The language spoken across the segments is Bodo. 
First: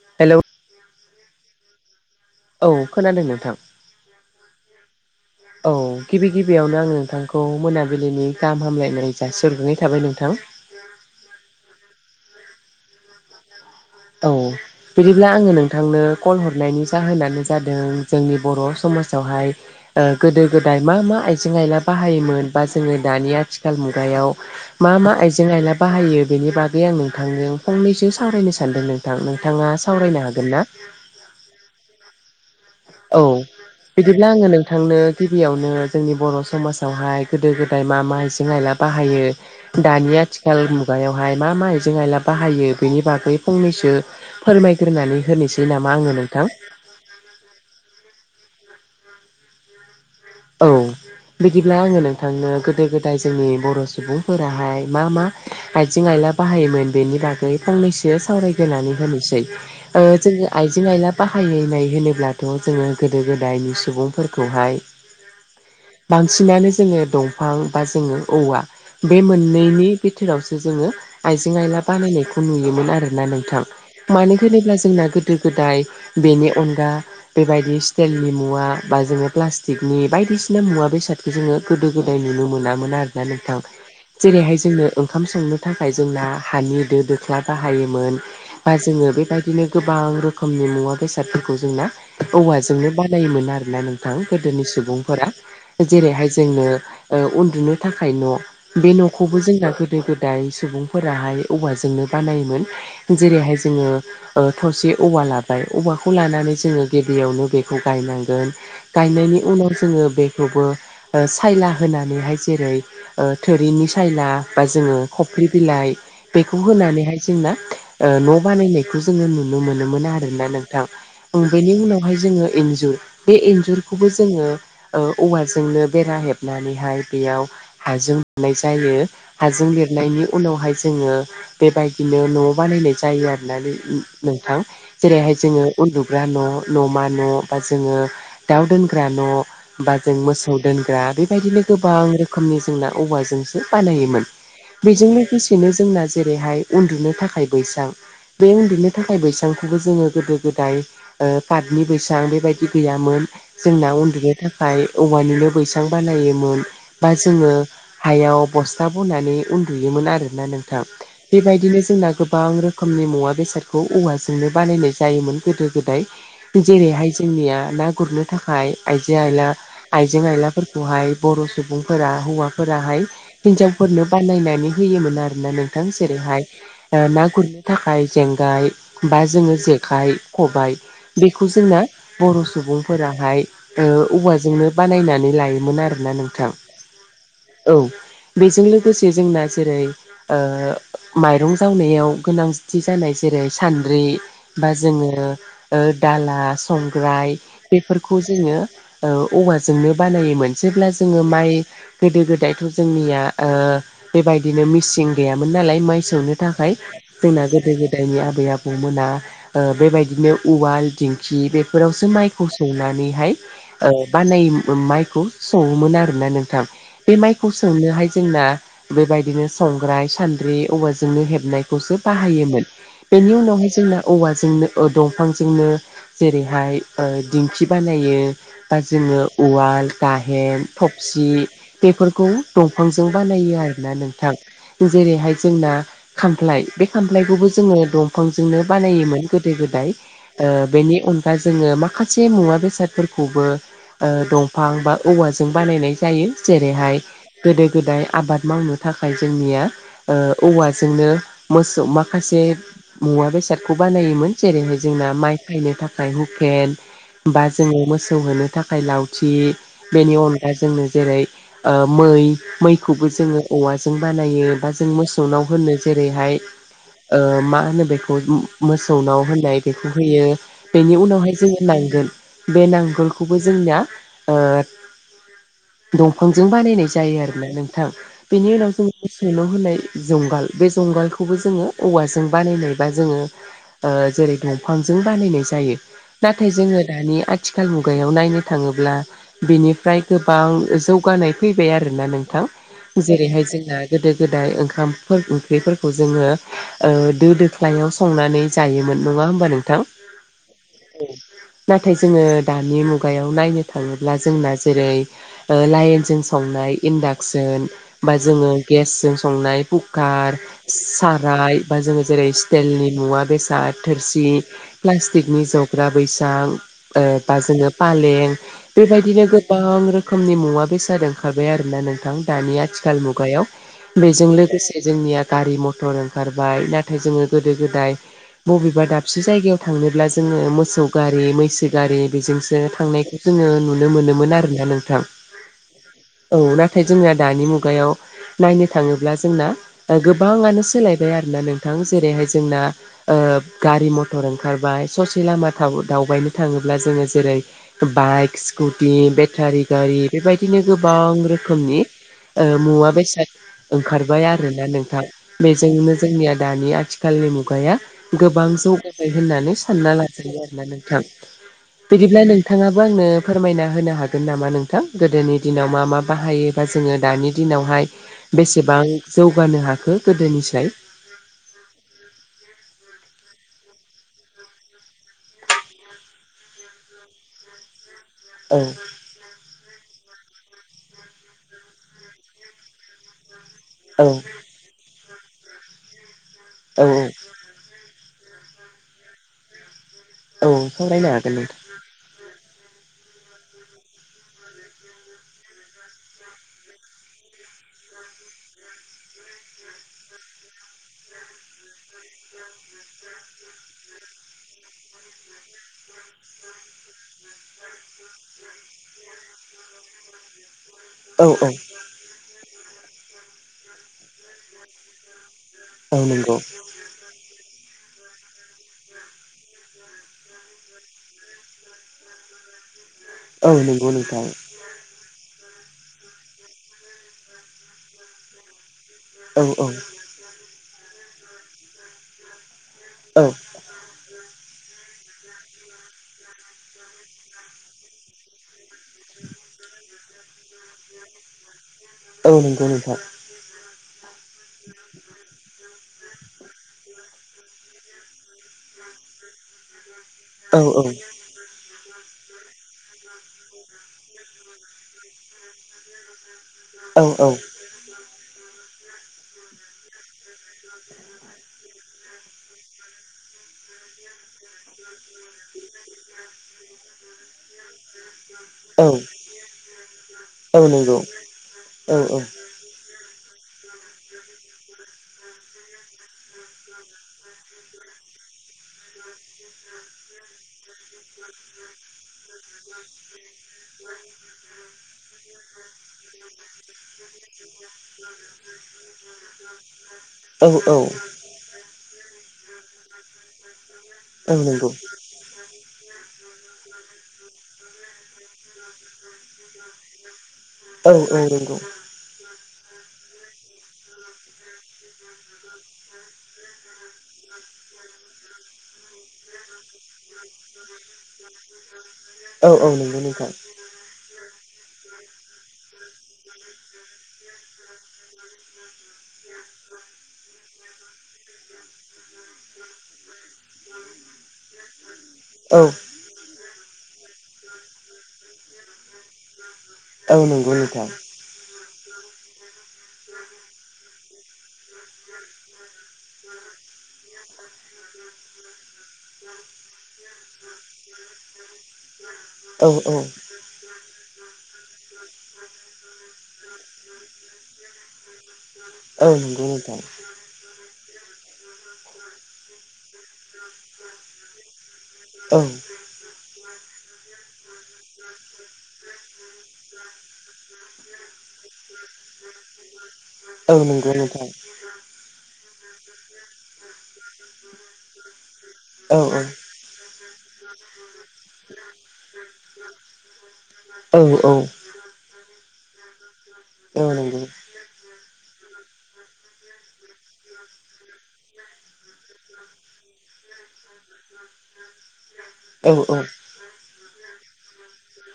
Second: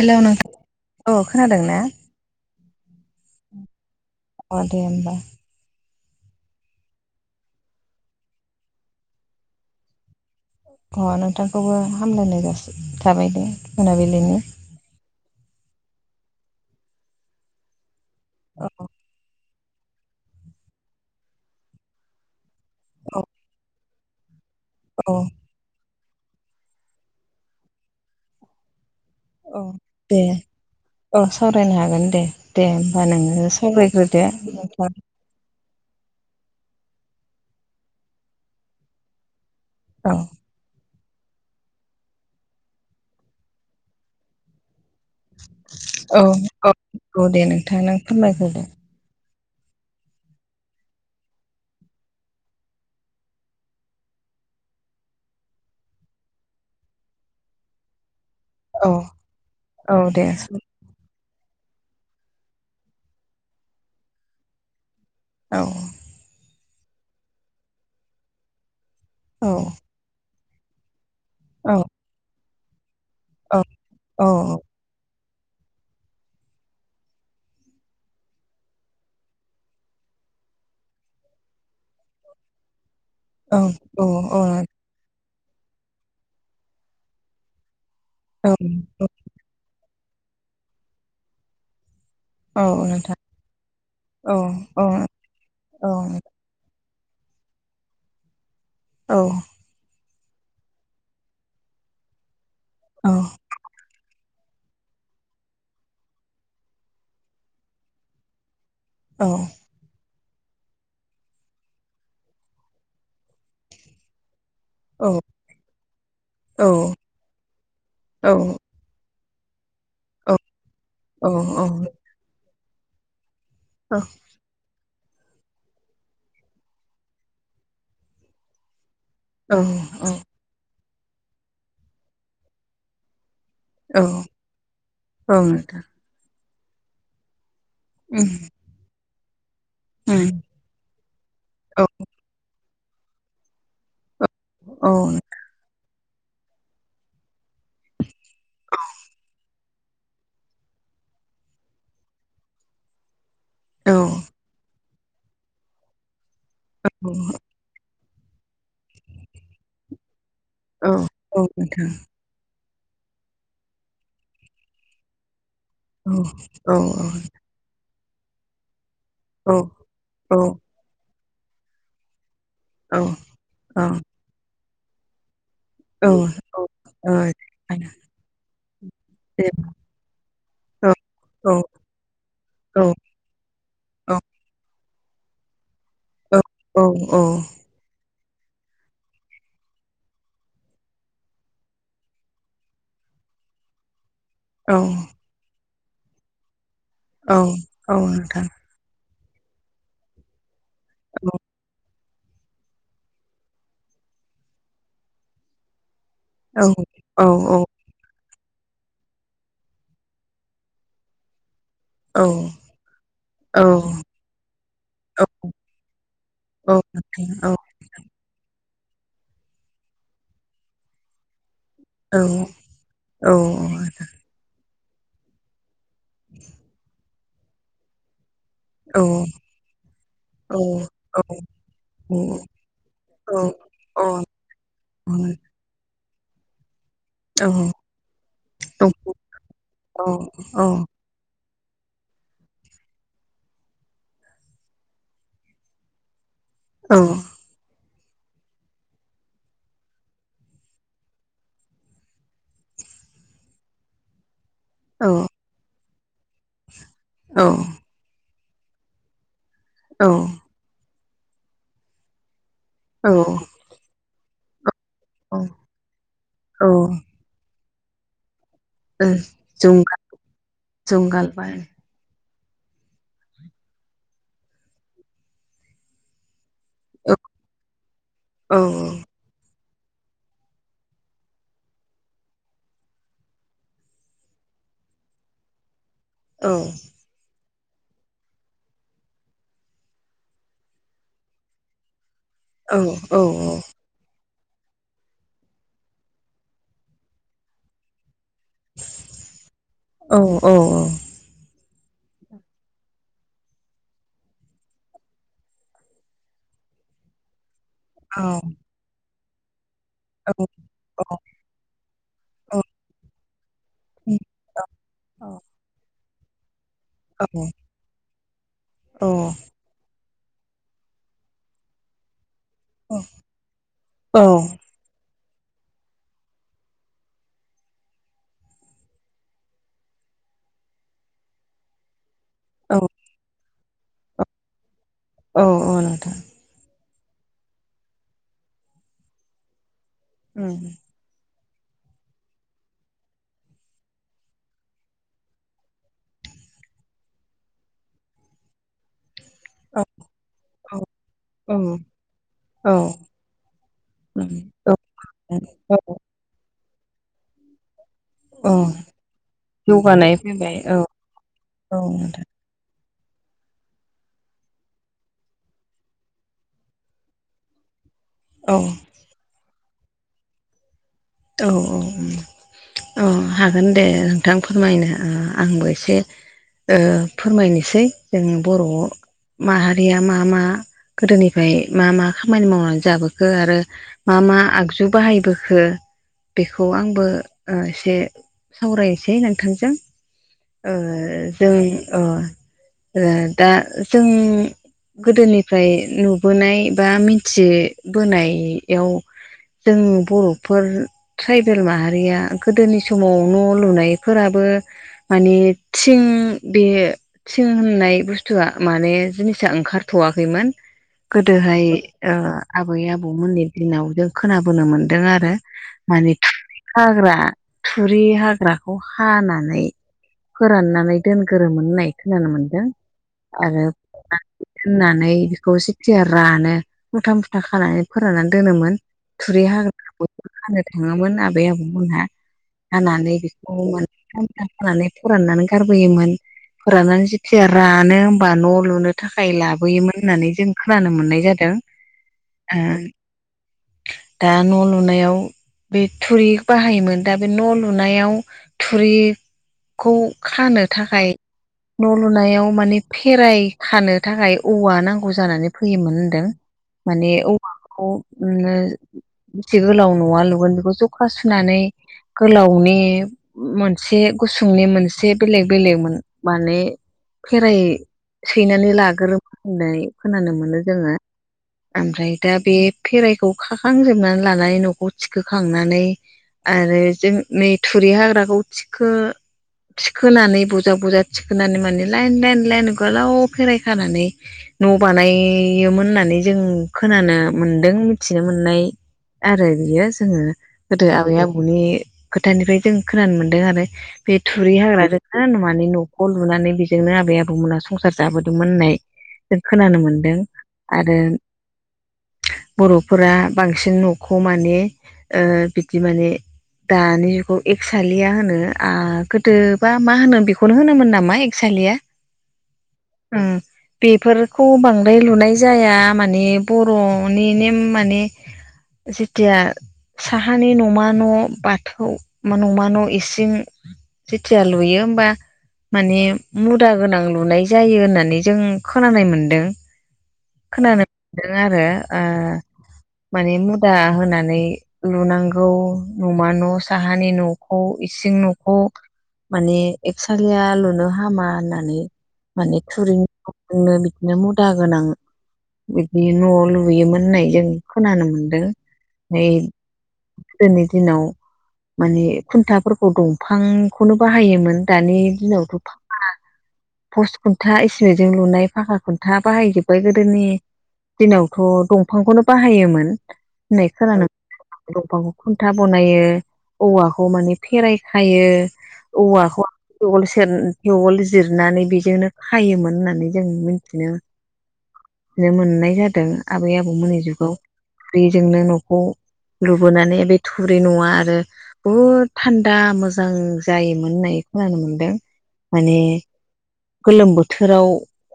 हेल' हेलौ नोंथां, औ खोनादों ना? औ खोनादों नों? अ दे होनबा। औ गिबि गिबियावनो आं नोंथांखौ मोनाबिलिनि गाहाम हामलायनाय जाासगङै थाबाय नोंथां। अ नोंथांखौबो हामलायनाय जासि थाबाय दे। औ मोनाबिलिनि बिदिब्ला आङो नोंथांनो कल हरनायनि जाहोनानो जादों जोंनि बर' औ समाजावहाय गोदो गोदाय मा मा आइजें आइला बाहायोमोन बा जोंनि औ दानि आथिखाल मुगायाव मा औ मा आयजें आयला बाहायो बेनि बागै आं नोंथांजों फंनैसो सावरायनो सानदों नों थां, औ नोंथाङा दे सावरायनो हागोन ना? औ सावरायनो हागोन दे, दे होमबा औ नोङो सावरायग्रोदो बिदिब्ला आङो [unintelligible] नोंथांनो गिबियावनो जोंनि बर' समाजावहाय गोदो गोदाय मा मा आइजं आइला बाहायो औ दानि आथिखाल मुगायावहाय मा मा आइजें आयला बाहायो बेनि बागै फंनैसो फोरमायग्रोनानै होनोसै नामा आङो औ नोंथां? औ औ दे नोंथां नों फोरमायग्रोदो। औ। बिदिब्ला आङो नोंथांनो गोदो गोदाय जोंनि बर' सुबुंफोराहाय मा मा आइजें आइला बाहायोमोन बेनि बागै फंनैसो सावराय औ ग्रोनानै मोनोसै। औ ओ दे जोङो आयजें आयला बाहायनाय होनोब्लाथ' जोङो गोदो गोदायनि सुबुंफोरखौहाय औ। बांसिनानो जोङो दंफां बा जोङो औवा बे औ मोननैनि बिथोरावसो जोङो आइजें औ आइला बानायनायखौ नुयोमोन आरोना औ नोंथां। औ मानो होनोब्ला जोंना गोदो गोदाय बेनि अनगा बेबायदि स्टिलनि मुवा बा जोङो प्लास्टिक नि बायदिसिना मुवा बेसादखौ जोङो गोदो गोदाय नुनो मोनामोन आरो ना औ नोंथां। औ जेरैहाय औ जोंनो ओंखाम संनो थाखाय जोंना हानि दो दोख्ला बाहायदोंमोन बा जोङो बेबाय दिनो गोबां रोखोमनि मुवा बेसादफोरखौ जोंना औ औवाजोंनो नोंथां बानायोमोन आरोना नोंथां औ गोदोनि औ सुबुंफोरा औ जेरैहाय जोंनो ओ उन्दुनो थाखाय न' बे औ न'खौबो जोंना गोदो गो दाय सुबुंफोराहाय औवाजोंनो बानायोमोन औ जेरैहाय जोङो ओ थसे औवा लाबाय औवाखौ लानानै जोङो गेदेयावनो बेखौ गायनांगोन। गायनायनि [unintelligible] जोङो बेखौबो ओ सायला होनानैहाय जेरै ओ थोरिनि सायला बा जोङो खफ्रि बिलाइ बेखौ होनानैहाय जोंना ओ न' बानायनाय खौ जोङो नुनो मोनोमोन आरोना नोंथां ओं औ औ बेनि उनावहाय जोङो इन्जुर बे इन औ जुरखौबो जोङो औवाजोंनो बेरा हेबनानैहाय बेयाव हाजों [unintelligible] जायो। औ हाजों औ लिरनायनि उनावहाय जोङो बेबायदिनो न' बानायनाय जायो आरो। नानै औ नोंथां। औ जेरैहाय जोङो नोंथां उन्दुग्रा न' न'मा न' बा जोङो उम दाउ दोनग्रा न' बा जों उम मोसौ दोनग्रा बेबायदिनो औ गोबां रोखोमनि जोंना औवाजोंसो बानायोमोन। औ बेजों लोगोसे बिनो जोंना जेरैहाय उन्दुनो थाखाय बैसां बे उन्दैनो थाखाय बैसांखौबो जोङो गोदो गोदाय पााथनि बैसां बेबायदि गैयामोन। औ जोंना उन्दुनो थाखाय औवानिनो बैसां बानायोमोन बा जोङो हायाव बस्था बनानै उन्दुयोमोन आरोना नोंथां। औ औ बेबायदिनो नोंथां जोंना गोबां रो रोखोमनि मुवा बेसादखौ औवाजोंनो बानायनाय जायोमोन गोदो गोदाय। औ औ जेरैहाय जोंनिया ना गुरनो थाखाय आइजें आइला, औ आइजें आइलाफोरखौहाय बर' सुबुंफोरा हौवा फोराहाय हिनजावफोरनो बानायनानै होयोमोन आरोना नों थां। औ जेरैहाय ना गुर थाखाय जेंगाय बा जोङो जेखाइ, खबाय बेखौ औ जोंना बर' औ सुबुं ओ दे फोराहाय ओ औवाजोंनो बानायनानै लायोमोन आरोना नोंथां। औ औ बेजों लोगोसे जोंना जेरै ओ माइरं जावनायाव गोनांथि जानाय, जेरै सान्द्रि बा औ जोङो ओ दाला औ संग्राय औ औ बेफोरखौ नोंथां जोङो ओ औवाजोंनो बानायोमोन जेब्ला जोङो माइ गोदो गोदायथ' जोंनिया ओ बेबायदिनो मिसिं गैयामोन नालाय माइ सौनो औ थाखाय औ औ जोंना गोदो गोदायनि आबै आबौमोना ओ बेबायदिनो उवाल दिंखि बेफोरावसो माइखौ सौनानैहाय ओ बानाय माइखौ सौवोमोन आरोना औ नोंथां। औ बे माइखौ संनोहाय जोंना बेबायदिनो संग्राय, सान्द्रि औवाजोंनो हेबनाय खौसो बाहायोमोन। बेनि उनावहाय औ जोंना औवाजोंनो ओ दंफांजोंनो जेरैहाय ओ दिंखि बानायो बा जोङो नोंथां औ उवाल, गाहेन, थबसि बेफोरखौ औ दंफांजों बानायो आरोना नोंथां। जेरैहाय जोंना खामफ्लाय। बे खामफ्लायखौबो औ जोङो दंफांजोंनो दं बानायोमोन गोदो गोदाय। जंगालबाय औ ओ बेनि अन गा जोङो मा खासे मुवा बेसादफोरखौबो ओ दंफां बा औवाजों बानायनाय जायो। जेरैहाय गोदो गोदाय आबाद मावनो थाखाय जोंनिया ओ औवाजोंनो मोसो माखासे मुवा बेसादखौ बानायोमोन। जेरैहाय जोंना माइ खायनो थाखाय हुखेन बा जोङो मोसौ होनो थाखाय लावथि बेनि अन दा जोंङनो जेरै ओ मै मैखौबो औ जोङो औवाजों बानायो बा जों मोसौ औ नाव होनो जेरैहाय ओ मा होनो बेखौ मोसौनाव होनाय बेखौ जुंगाल होयो। बेनि उनावहाय जुंगालबाय जोङो नांगोल, बे नांगोलखौबो जोंनिया ओ दंफांजों बानायनाय औ जायो आरोना नोंथां। बेनि औ उनाव जों मोसौवनाव होनाय जुंगाल बे जुंगालखौबो जोङो औवाजों बानायनाय बा जोङो ओ जेरै दंफांजों बानायनाय जायो। औ नाथाय जोङो दानि आ थिखाल मुगायाव नायनो थाङोब्ला बिनिफ्राय गोबां जौगानाय फैबाय आरोना नोंथां। औ औ जेरैहाय जोंना गोदो गोदाय ओंखामफोर ओंख्रिफोरखौ जोङो ओ दो दोख्लायाव सं संनानै जायोमोन नङा होमबा नोंथां? औ अह अह। नाथाय जोङो दानि मुगायाव नायनो थाङोब्ला जोंना जेरै ओ लाइनजों संनाय इन्डाक्सन बा औ जोङो गेसजों संनाय कुकार सा [unintelligible] बा जों जेरै स्टेलनि मुवा बेसाद थोरसि प्लास्टिकनि जग ग्रा बैसां ओ बा जोङो फालें बेबायदिनो गोबां रोखोमनि मुवा बेसाद ओंखारबाय आरो ना नोंथां दानिया आथिखाल मुगायाव बेजों लोगोसे जोंनिया गारि मथर ओंखारबाय नाथाय जोङो गोदो गोदाय बबेबा दाबसे जायगायाव थांनोब्ला जोङो मोसौ गारि मैसो गारि बेजों जे थांनायखौ जोङो नुनो मोनोमोन आरोना नोंथां। औ नोंथां औ नाथाय जोंना दानि मुगायाव नायनो थाङोब्ला जोंना ओ गोबाङानो उम सोलाय बाय आरोना नोंथां जेरैहाय जोंना गारि मथर ओंखारबाय ससे लामा थाव दावबायनो थाङोब्ला जोङो जेरै बाइक स्कुटि बे बेथारि औ गारि बेबायदिनो औ औ गोबां उम रोखोमनि ओ मुवा बेसाद ओंखारबाय आरो ना नोंथां औ औ बेजोंनो जोंनिया दानि आथिखालनि मुगाया गोबां औ जौगाबाय होननानै सानना ला जौगानाय आरो फैबाय ना औ नोंथां औ बिदिब्ला नोंथां नोंथाङाबो आंनो फोरमायना होनो हागोन नामा नोंथां गोदोनि दिनाव मा मा बाहायो? बा जोङो दानि दिनावहाय औ बेसेबां जौगानो हाखो गोदोनिस्राय औ औ औ उम अ हागोन दे नोंथां फोरमायनो ओ आंबो एसे ओ फोरमायनोसै जों औ बर' माहारिया मा-मा गोदोनिफ्राय मा मा खामानि मावनानै जाबोखो आरो औ मा-मा आगजु बाहायबोखो? बेखौ औ आंबो ओ एसे सावरायनोसै नोंथांजों। औ ओ सावरायनो हागोन जों नोंथां ओ ओ दा जों गोदोनिफ्राय नुबोनाय बा मिथिबोनायाव जों बर'फोर ट्राइबेल माहारिया गोदोनि समाव न' लुनायफोराबो माने थिं बे थिं होननाय बुस्थुआ माने जिनिसा ओंखारथ'वाखैमोन। औ गोदोहाय ओ आबै आबौमोननि दिनाव जों खोनाबोनो मोन्दों आरो औ माने नंगौ थुरि हाग्रा थुरि हाग्राखौ हानानै फोराननानै दोनग्रोमोन होननाय खोनानो मोनदों औ आरो नंगौ नोंथां होननानै बेखौ सिथिया रानो मुथा मुथा खानानै फोराननानै दोनोमोन। औ थुरि औ हाग्रा बयबो खानो थाङोमोन आबै आबौमोनहा हानानै औ बेखौ मोन मुथा खानानै फोराननानै गारबोयोमोन। फोराननानै जेथिया रानो हबा न' लुनो थाखाय लाबोयोमोन होननानै जों खोनानो मोननाय जादों। औ ओ नंगौ नोंथां दा न' लुनायाव बे थुरि बाहायोमोन दा बे न' लुनायाव थुरिखौ औ खानो थाखाय न' लुनायाव माने फेराय खानो थाखाय औवा नांगौ जानानै फैयोमोन होनदों। औ माने औवाखौ ओ बेसे गोलाव न'वा लुगोन बेखौ जखा सुनानै गोलावनि मोनसे गुसुंनि मोनसे बेले बेलेग माने फेराइ सैनानै औ लाग्रो होननाय खोनानो मोनो औ जोङो नंगौ औ ओमफ्राय दा बे फेराइखौ खाखांजोबनानै लानानै न'खौ थिखो खांनानै आरो जों नै थुरि हाग्राखौ थिखो थिखोनानै बजा बजा थिखोनानै माने लाइन लाइन लाइन गोलाव फेराय खानानै न' बानायोमोन होननानै जों खोनानो मोनदों मिथिनो मोननाय। आरो बियो जोङो औ औ गोदो आबै आबौनि खोथानिफ्राय जों खोनानो मोनदों आरो। बे औ थुरि नंगौ हाग्राजों मा होनो माने न'खौ लुनानै बेजोंनो आबै आबौमोना संसार जाबोदोंमोन होननाय। जों खोनानो मोनदों। आरो औ औ नंगौ बर'फोरा बांसिन न'खौ माने ओ बिदि माने दानि जुगाव एकसालिया होनो आ गोद दोबा मा होनोम बेखौनो होनोमोन नामा एकसालिया? औ औ नंगौ नोंथां बेफोरखौ बांद्राय लुनाय जाया माने बर'नि नेम माने जेथिया साहानि नमा न' बाथौ नमा न' इसिं जेथिया लुयो होमबा औ माने मुदा गोनां लुनाय जायो होननानै जों खोनानाय मोनदों। औ नंगौ नोंथां। दों आरो माने मुदा होनानै लुनांगौ नमा न' साहानि न'खौ इसिं न'खौ। माने एकसालिया लुनो हामा होननानै माने औ औ थुरिनि न' नो बिदिनो मुदा गोनां बिदि न' लुयोमोन होननाय जों खोनानो मोन दों ओमफ्राय [inaudible] गोदोनि दिनाव माने खुन्थाफोरखौ दंफांखौनो बाहायोमोन। दानि औ दिनावथ' पस खुन्था इसिमेन्टजों लुनाय फाखा खुन्था बाहायजोबबाय गोदोनि दिनावथ' दंफांखौनो बाहायोमोन औ होननाय नंगौ खोनानो नोंथां दंफांखौ खुन्था बनायो औवाखौ माने फेराय खायो। औ औवाखौ थेवल सेर थेवल जिरनानै बेजोंनो खायोमोन होननानै जों मो बिदिनो औ औ मोनथिनो मोननाय जादों आबै औ आबौमोननि नंगौ जुगाव। बेजोंनो न'खौ लुबोनानै बे थुरि न'आ आरो बहुद थान्दा मोजां जायोमोन होननाय खोनानो मोनदों। औ माने औ गोलोम बोथोराव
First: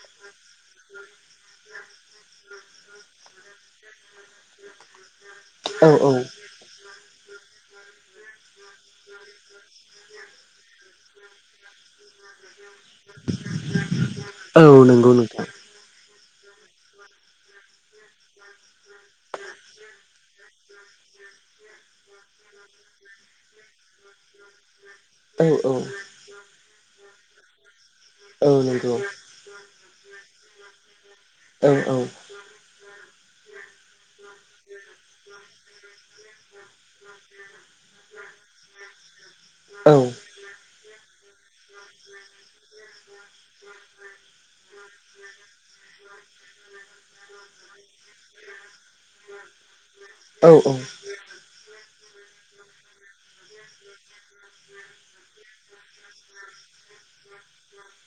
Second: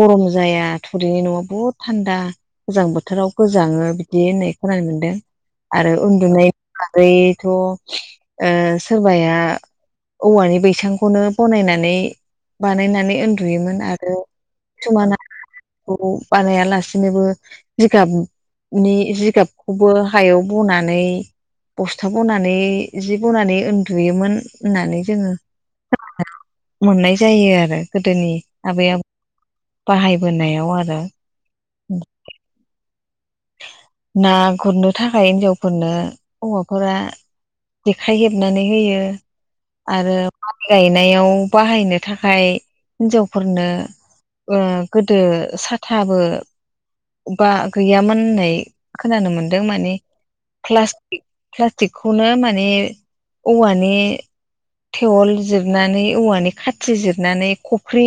गरम जाया थुरिनि न'आ बुहुद थान्दा। गोजां बोथोराव गोजाङो बिदि होननाय खोनानो मोन्दों। आरो औ औ उन्दुनाय बागैथ' ओ सोरबाया औवानि बैसांखौनो बनायनानै बानायनानै उन्दुयोमोन आरो औ नंगौ खिसुमाना नोंथां खौ बानाया लासिनोबो जिगाबनि जिगाबखौबो हायाव बनानै बस्था बनानै जि बनानै उन्दुयोमोन होननानै जोङो औ मोननाय जायो आरो गोदोनि औ आबै नंगौ आबौ बाहायबोनायाव आरो औ औ ना गुरनो थाखाय हिनजावफोरनो हौवाफोरा जेखाइ हेबनानै होयो औ आरो माइ गायनायाव बाहायनो थाखाय हिन्जावफोरनो ओ गोदो साथाबो बा गैयामोन होननाय खोनानो मोनदों माने। औ प्लासटिक प्लास्टिकखौनो माने औवानि थेवल जिरनानै औवानि खाथि जिरनानै खफ्रि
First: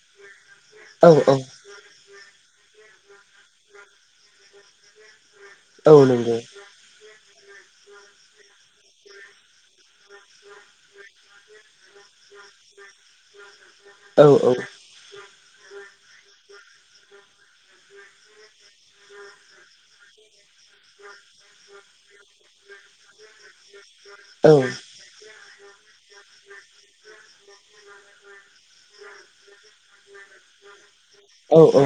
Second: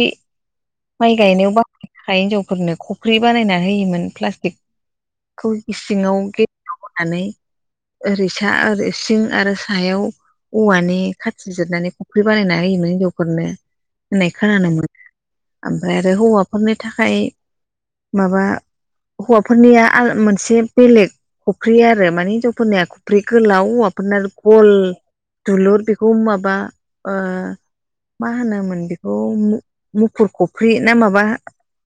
औ माइ गायनायाव बाहायनो थाखाय हिनजावफोरनो फख्रि बानायना होयोमोन प्लास्टिक खौ औ इसिङाव नंगौ गे [unintelligible] होनानै ओरै सा ओरै सिं आरो सायाव औवानि खाथि जिरनानै खफ्रि बानायना होयोमोन हिनजावफोरनो औ होननाय खोनानो मोनो। ओमफाय आरो हौवाफोरनि थाखाय माबा हौवाफोरनिया आल मोनसे बेलेग खफ्रि आरो माने हिनजावफोरनिया खफ्रि गोलाव हौवाफोरना औ गल दुलुर बेखौ माबा ओ मा होनोमोन बेखौ मु मुफुर खफ्रि ना माबा औ औ।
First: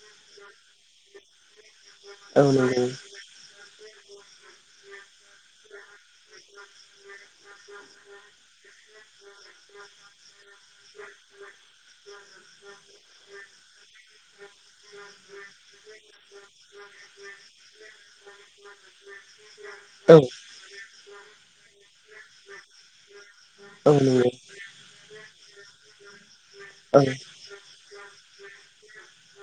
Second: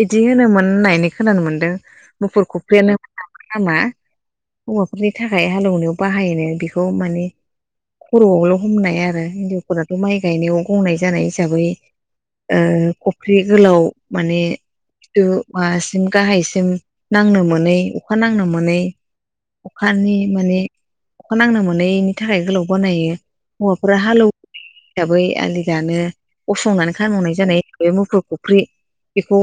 बिदि होनोमोन होननानै खोनानो मोनदों मुफुर नंगौ औ खफ्रियानो मोननामा नामा हौवाफोरनि थाखाय हाल एवनायाव बाहायनो बेखौ मानि खर'आवल' हमनाय आरो हिन्जावफोराथ' माइ गायनायाव गंनाय जानाय हिसाबै ओ खफ्रि गोलाव माने खिबु माबासिम गाहायसिम नांनो मोनै अखा नांनो मोनै अखानि मानि अखा नांनो मोनैनि थाखाय गोलाव बानायो, हौवाफोरा हालौ हिसाबै आलि दानो गसंनानै खामानि जानाय बे मुफुर फुख्रि बेखौ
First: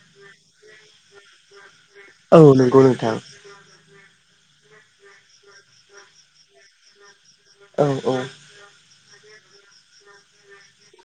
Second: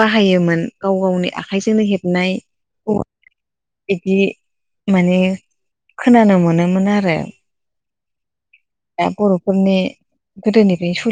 बाहायोमोन गाव गावनि आखाइजोंनो हेबनाय औ नंगौ नोंथां [unintelligible] बिदि माने खोनानो मोनोमोन आरो। औ औ। बे बर'फोरनि गोदोनिफ्रायनो स